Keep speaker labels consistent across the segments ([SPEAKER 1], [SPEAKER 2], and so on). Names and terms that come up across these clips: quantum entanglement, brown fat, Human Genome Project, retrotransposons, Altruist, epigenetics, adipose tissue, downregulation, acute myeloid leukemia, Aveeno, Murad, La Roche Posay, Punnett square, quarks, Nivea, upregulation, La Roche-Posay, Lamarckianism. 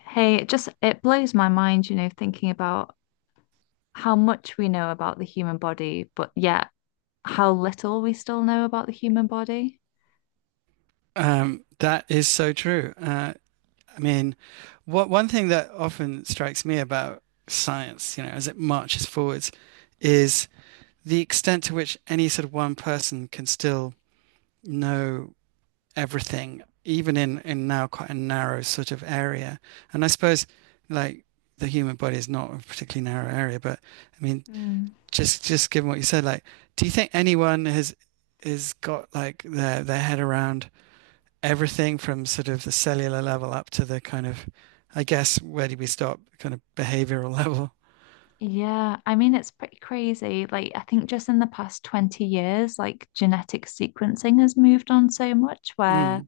[SPEAKER 1] Hey, it just it blows my mind, you know, thinking about how much we know about the human body, but yet how little we still know about the human body.
[SPEAKER 2] That is so true. I mean, what one thing that often strikes me about science, you know, as it marches forwards, is the extent to which any sort of one person can still know everything, even in now quite a narrow sort of area. And I suppose, like, the human body is not a particularly narrow area, but I mean,
[SPEAKER 1] Mm.
[SPEAKER 2] just given what you said, like, do you think anyone has got like their head around everything from sort of the cellular level up to the kind of, I guess, where do we stop? Kind of behavioral level.
[SPEAKER 1] Yeah, I mean it's pretty crazy. Like I think just in the past 20 years, like genetic sequencing has moved on so much where,
[SPEAKER 2] Mm.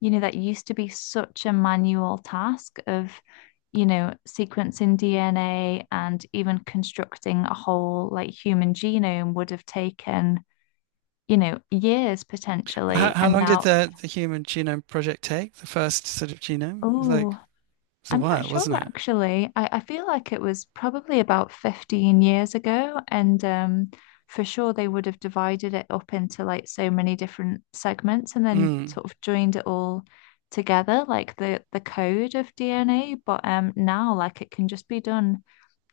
[SPEAKER 1] you know, that used to be such a manual task of, you know, sequencing DNA and even constructing a whole like human genome would have taken you know, years
[SPEAKER 2] Well, How,
[SPEAKER 1] potentially.
[SPEAKER 2] how
[SPEAKER 1] And
[SPEAKER 2] long did
[SPEAKER 1] now,
[SPEAKER 2] the Human Genome Project take? The first sort of genome? It was like, it
[SPEAKER 1] oh,
[SPEAKER 2] was a
[SPEAKER 1] I'm not
[SPEAKER 2] while,
[SPEAKER 1] sure
[SPEAKER 2] wasn't it?
[SPEAKER 1] actually. I feel like it was probably about 15 years ago. And for sure, they would have divided it up into like so many different segments and then
[SPEAKER 2] Mm.
[SPEAKER 1] sort of joined it all together, like the code of DNA. But now, like, it can just be done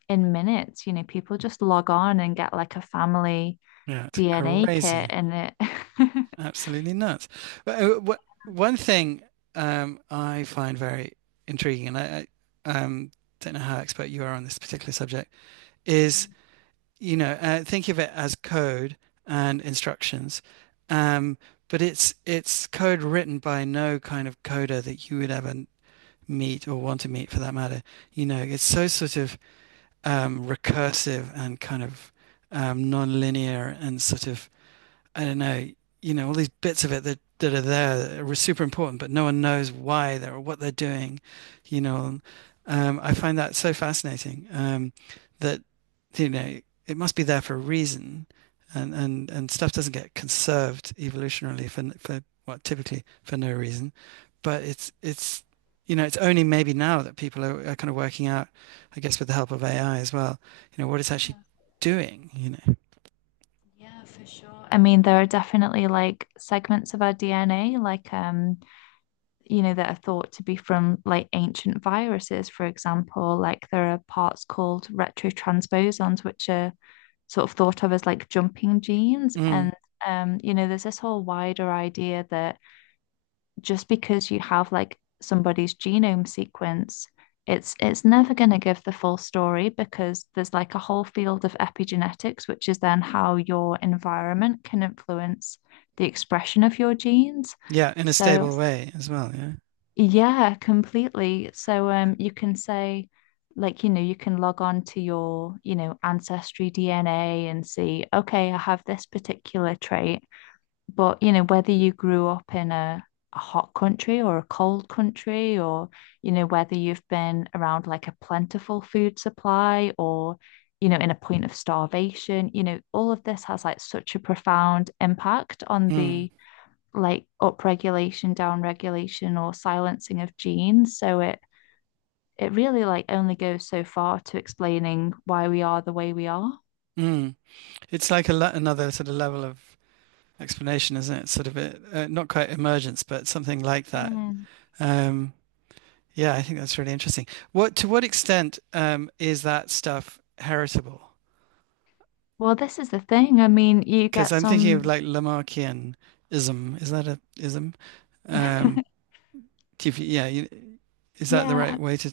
[SPEAKER 1] in minutes. You know, people just log on and get like a family
[SPEAKER 2] Yeah, it's
[SPEAKER 1] DNA kit
[SPEAKER 2] crazy.
[SPEAKER 1] and it.
[SPEAKER 2] Absolutely nuts. But, one thing I find very intriguing, and I don't know how expert you are on this particular subject, is think of it as code and instructions. Um, but it's code written by no kind of coder that you would ever meet or want to meet for that matter. You know, it's so sort of recursive and kind of non-linear and sort of I don't know, you know, all these bits of it that are there that are super important, but no one knows why they're or what they're doing, you know. I find that so fascinating that, you know, it must be there for a reason. And stuff doesn't get conserved evolutionarily for what typically for no reason. But you know, it's only maybe now that people are kind of working out, I guess, with the help of AI as well, you know, what it's
[SPEAKER 1] Yeah.
[SPEAKER 2] actually doing, you know.
[SPEAKER 1] Yeah, for sure. I mean, there are definitely like segments of our DNA, like you know, that are thought to be from like ancient viruses, for example. Like there are parts called retrotransposons, which are sort of thought of as like jumping genes.
[SPEAKER 2] Mm.
[SPEAKER 1] And you know, there's this whole wider idea that just because you have like somebody's genome sequence, it's never going to give the full story because there's like a whole field of epigenetics, which is then how your environment can influence the expression of your genes.
[SPEAKER 2] Yeah, in a
[SPEAKER 1] So,
[SPEAKER 2] stable way as well. Yeah.
[SPEAKER 1] yeah, completely. So, you can say like you know you can log on to your you know ancestry DNA and see okay I have this particular trait but, you know, whether you grew up in a hot country or a cold country, or, you know, whether you've been around like a plentiful food supply or, you know, in a point of starvation, you know, all of this has like such a profound impact on
[SPEAKER 2] Mm,
[SPEAKER 1] the like upregulation, downregulation, or silencing of genes. So it really like only goes so far to explaining why we are the way we are.
[SPEAKER 2] mm. It's like a le another sort of level of explanation, isn't it? Sort of a, not quite emergence, but something like that.
[SPEAKER 1] Mm.
[SPEAKER 2] Um, yeah, I think that's really interesting. What to what extent is that stuff heritable?
[SPEAKER 1] Well, this is the thing. I mean, you
[SPEAKER 2] Because
[SPEAKER 1] get
[SPEAKER 2] I'm thinking of
[SPEAKER 1] some,
[SPEAKER 2] like Lamarckianism. Is that a ism? Um, if you- yeah, you, is that the
[SPEAKER 1] yeah.
[SPEAKER 2] right way to?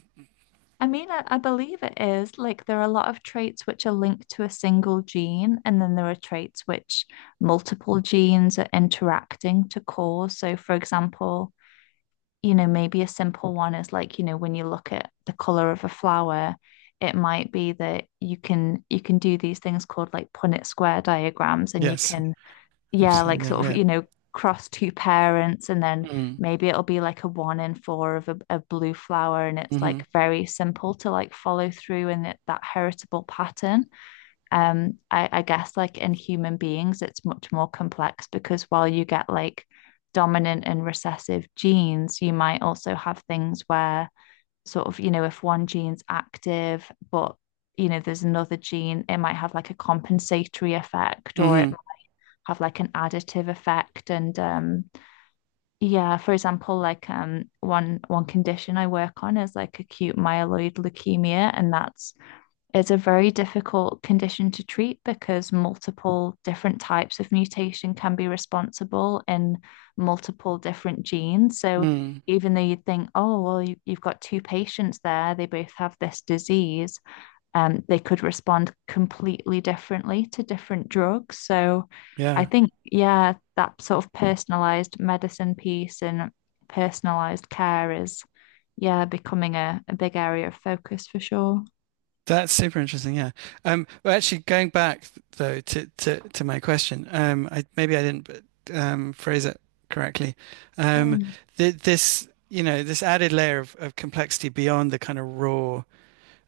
[SPEAKER 1] I mean, I believe it is. Like, there are a lot of traits which are linked to a single gene, and then there are traits which multiple genes are interacting to cause. So, for example, you know, maybe a simple one is like, you know, when you look at the color of a flower, it might be that you can do these things called like Punnett square diagrams, and you
[SPEAKER 2] Yes,
[SPEAKER 1] can
[SPEAKER 2] I've
[SPEAKER 1] yeah,
[SPEAKER 2] seen
[SPEAKER 1] like sort
[SPEAKER 2] them.
[SPEAKER 1] of,
[SPEAKER 2] Yeah.
[SPEAKER 1] you know, cross two parents, and then
[SPEAKER 2] Mm,
[SPEAKER 1] maybe it'll be like a one in four of a blue flower, and it's
[SPEAKER 2] hmm
[SPEAKER 1] like very simple to like follow through in it, that heritable pattern. I guess like in human beings, it's much more complex because while you get like dominant and recessive genes, you might also have things where sort of, you know, if one gene's active, but you know, there's another gene, it might have like a compensatory effect, or it
[SPEAKER 2] hmm
[SPEAKER 1] have like an additive effect and yeah for example like one condition I work on is like acute myeloid leukemia and that's it's a very difficult condition to treat because multiple different types of mutation can be responsible in multiple different genes so
[SPEAKER 2] mm,
[SPEAKER 1] even though you'd think oh well you, you've got two patients there they both have this disease they could respond completely differently to different drugs. So I
[SPEAKER 2] yeah.
[SPEAKER 1] think, yeah, that sort of personalized medicine piece and personalized care is, yeah, becoming a big area of focus for sure.
[SPEAKER 2] That's super interesting, yeah. Well, actually, going back though to my question, I maybe I didn't phrase it correctly. Um,
[SPEAKER 1] Mm,
[SPEAKER 2] th this, you know, this added layer of complexity beyond the kind of raw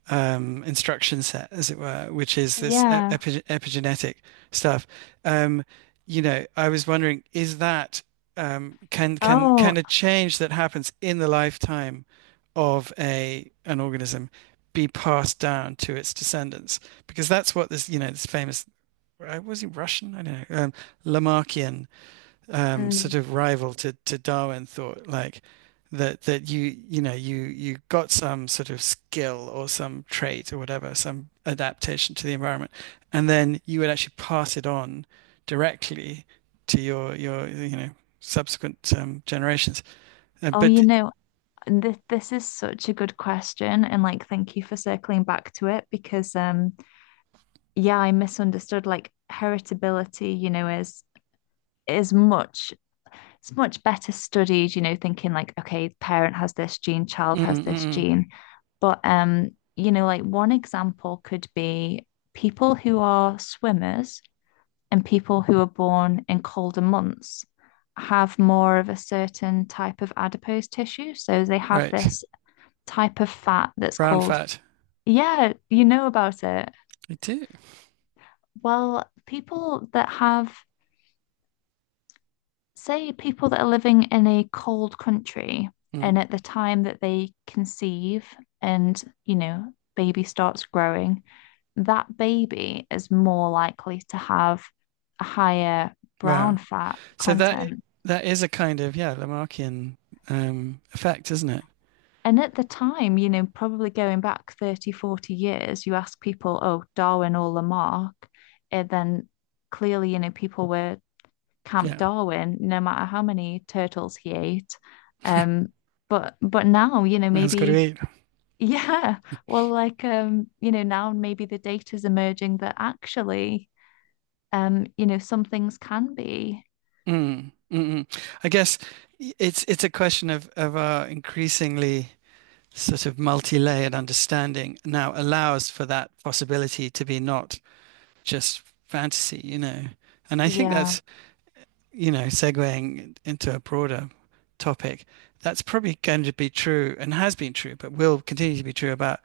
[SPEAKER 2] instruction set, as it were, which is this
[SPEAKER 1] yeah.
[SPEAKER 2] epigenetic stuff. Um, you know, I was wondering, is that can
[SPEAKER 1] Oh,
[SPEAKER 2] a change that happens in the lifetime of a an organism be passed down to its descendants? Because that's what this, you know, this famous, I was he Russian? I don't know, Lamarckian
[SPEAKER 1] mm.
[SPEAKER 2] sort of rival to Darwin thought, like that you know you got some sort of skill or some trait or whatever, some adaptation to the environment, and then you would actually pass it on directly to your you know subsequent generations.
[SPEAKER 1] Oh, you
[SPEAKER 2] But
[SPEAKER 1] know, this is such a good question, and like, thank you for circling back to it because, yeah, I misunderstood like heritability, you know, is much it's much better studied, you know, thinking like, okay, parent has this gene, child
[SPEAKER 2] mm,
[SPEAKER 1] has
[SPEAKER 2] mm,
[SPEAKER 1] this
[SPEAKER 2] mm,
[SPEAKER 1] gene. But you know, like one example could be people who are swimmers and people who are born in colder months have more of a certain type of adipose tissue. So they have
[SPEAKER 2] right,
[SPEAKER 1] this type of fat that's
[SPEAKER 2] brown
[SPEAKER 1] called,
[SPEAKER 2] fat.
[SPEAKER 1] yeah, you know about it.
[SPEAKER 2] I do.
[SPEAKER 1] Well, people that have say people that are living in a cold country and
[SPEAKER 2] Mm,
[SPEAKER 1] at the time that they conceive and you know baby starts growing that baby is more likely to have a higher brown
[SPEAKER 2] wow.
[SPEAKER 1] fat
[SPEAKER 2] So that
[SPEAKER 1] content
[SPEAKER 2] that is a kind of yeah Lamarckian effect, isn't it?
[SPEAKER 1] and at the time you know probably going back 30, 40 years you ask people oh Darwin or Lamarck and then clearly you know people were Camp
[SPEAKER 2] Yeah,
[SPEAKER 1] Darwin, no matter how many turtles he ate. Um, but now, you know,
[SPEAKER 2] man's got to
[SPEAKER 1] maybe
[SPEAKER 2] eat.
[SPEAKER 1] yeah, well, like you know, now maybe the data's emerging that actually, you know, some things can be.
[SPEAKER 2] Mm, mm, mm. I guess it's a question of our increasingly sort of multi-layered understanding now allows for that possibility to be not just fantasy, you know. And I think
[SPEAKER 1] Yeah.
[SPEAKER 2] that's you know, segueing into a broader topic, that's probably going to be true and has been true, but will continue to be true about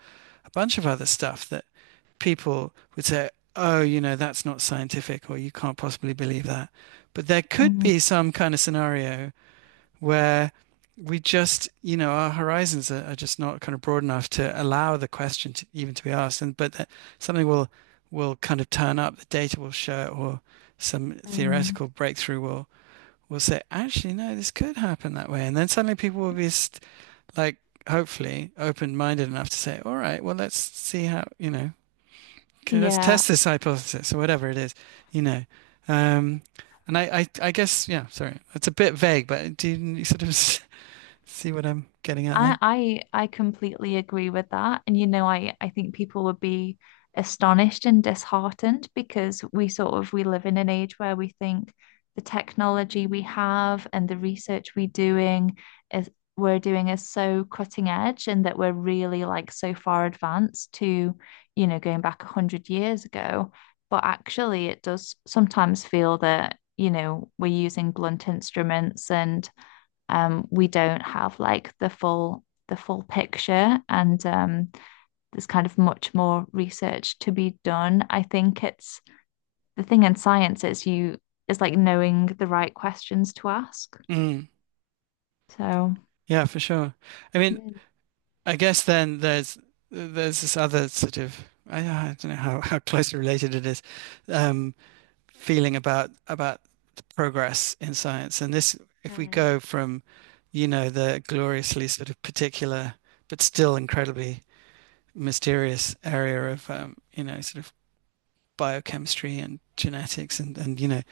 [SPEAKER 2] a bunch of other stuff that people would say, oh, you know, that's not scientific or you can't possibly believe that. But there could
[SPEAKER 1] Mhm.
[SPEAKER 2] be some kind of scenario where we just, you know, our horizons are just not kind of broad enough to allow the question to even to be asked. And but something will kind of turn up, the data will show it, or some
[SPEAKER 1] Mm.
[SPEAKER 2] theoretical breakthrough will say, actually, no, this could happen that way. And then suddenly people will be like, hopefully, open minded enough to say, all right, well, let's see how, you know, okay, let's
[SPEAKER 1] Yeah.
[SPEAKER 2] test this hypothesis or whatever it is, you know. Um, and I guess, yeah, sorry, it's a bit vague, but do you, you sort of see what I'm getting at there?
[SPEAKER 1] I I completely agree with that. And you know, I think people would be astonished and disheartened because we sort of we live in an age where we think the technology we have and the research we doing is we're doing is so cutting edge and that we're really like so far advanced to, you know, going back 100 years ago. But actually it does sometimes feel that, you know, we're using blunt instruments and we don't have like the full picture and there's kind of much more research to be done I think it's the thing in science is you is like knowing the right questions to ask
[SPEAKER 2] Mm,
[SPEAKER 1] so
[SPEAKER 2] yeah, for sure. I mean, I guess then there's this other sort of I don't know how closely related it is um, feeling about progress in science. And this, if we go from, you know, the gloriously sort of particular, but still incredibly mysterious area of, you know, sort of biochemistry and genetics and you know,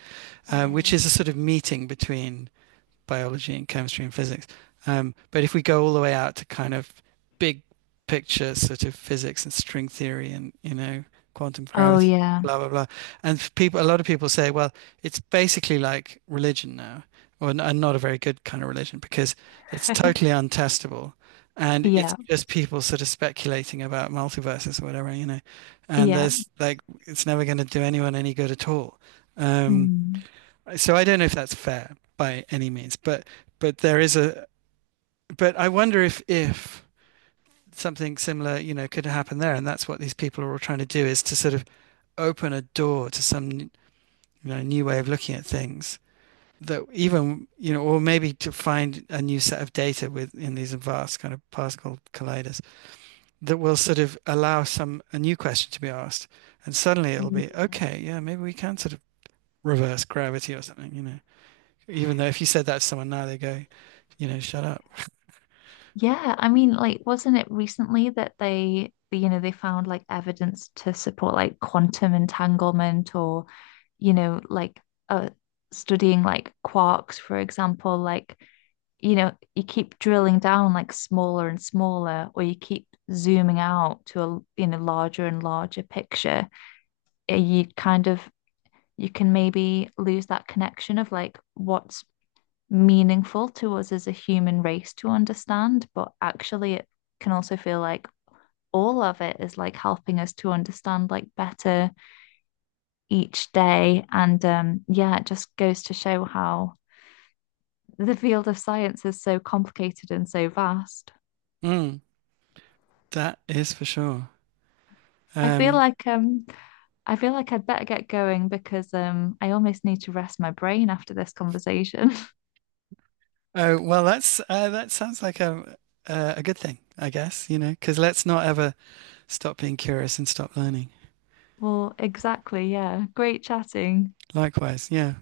[SPEAKER 1] À,
[SPEAKER 2] which is a sort of meeting between biology and chemistry and physics. But if we go all the way out to kind of big picture sort of physics and string theory and you know quantum
[SPEAKER 1] oh
[SPEAKER 2] gravity,
[SPEAKER 1] yeah
[SPEAKER 2] blah blah blah, and people, a lot of people say, well, it's basically like religion now, or and not a very good kind of religion because it's totally untestable, and it's
[SPEAKER 1] yeah
[SPEAKER 2] just people sort of speculating about multiverses or whatever, you know, and
[SPEAKER 1] yeah
[SPEAKER 2] there's like it's never going to do anyone any good at all. Um,
[SPEAKER 1] mm.
[SPEAKER 2] so I don't know if that's fair by any means, but there is a but I wonder if something similar, you know, could happen there, and that's what these people are all trying to do is to sort of open a door to some you know new way of looking at things that even you know or maybe to find a new set of data within these vast kind of particle colliders that will sort of allow some a new question to be asked and suddenly it'll be okay yeah maybe we can sort of reverse gravity or something you know. Even though if you said that to someone now, they go, you know, shut up.
[SPEAKER 1] Yeah, I mean, like, wasn't it recently that they, you know, they found like evidence to support like quantum entanglement or, you know, like uh, studying like quarks, for example, like, you know, you keep drilling down like smaller and smaller, or you keep zooming out to a, you know, larger and larger picture, eh, you can maybe lose that connection of like what's meaningful to us as a human race to understand, but actually it can also feel like all of it is like helping us to understand like better each day. And yeah, it just goes to show how the field of science is so complicated and so vast.
[SPEAKER 2] Mm, that is for sure.
[SPEAKER 1] I feel
[SPEAKER 2] Um,
[SPEAKER 1] like um I feel like I'd better get going because I almost need to rest my brain after this conversation.
[SPEAKER 2] oh well, that's that sounds like a good thing, I guess. You know, because let's not ever stop being curious and stop learning.
[SPEAKER 1] well, exactly, yeah. Great chatting.
[SPEAKER 2] Likewise, yeah.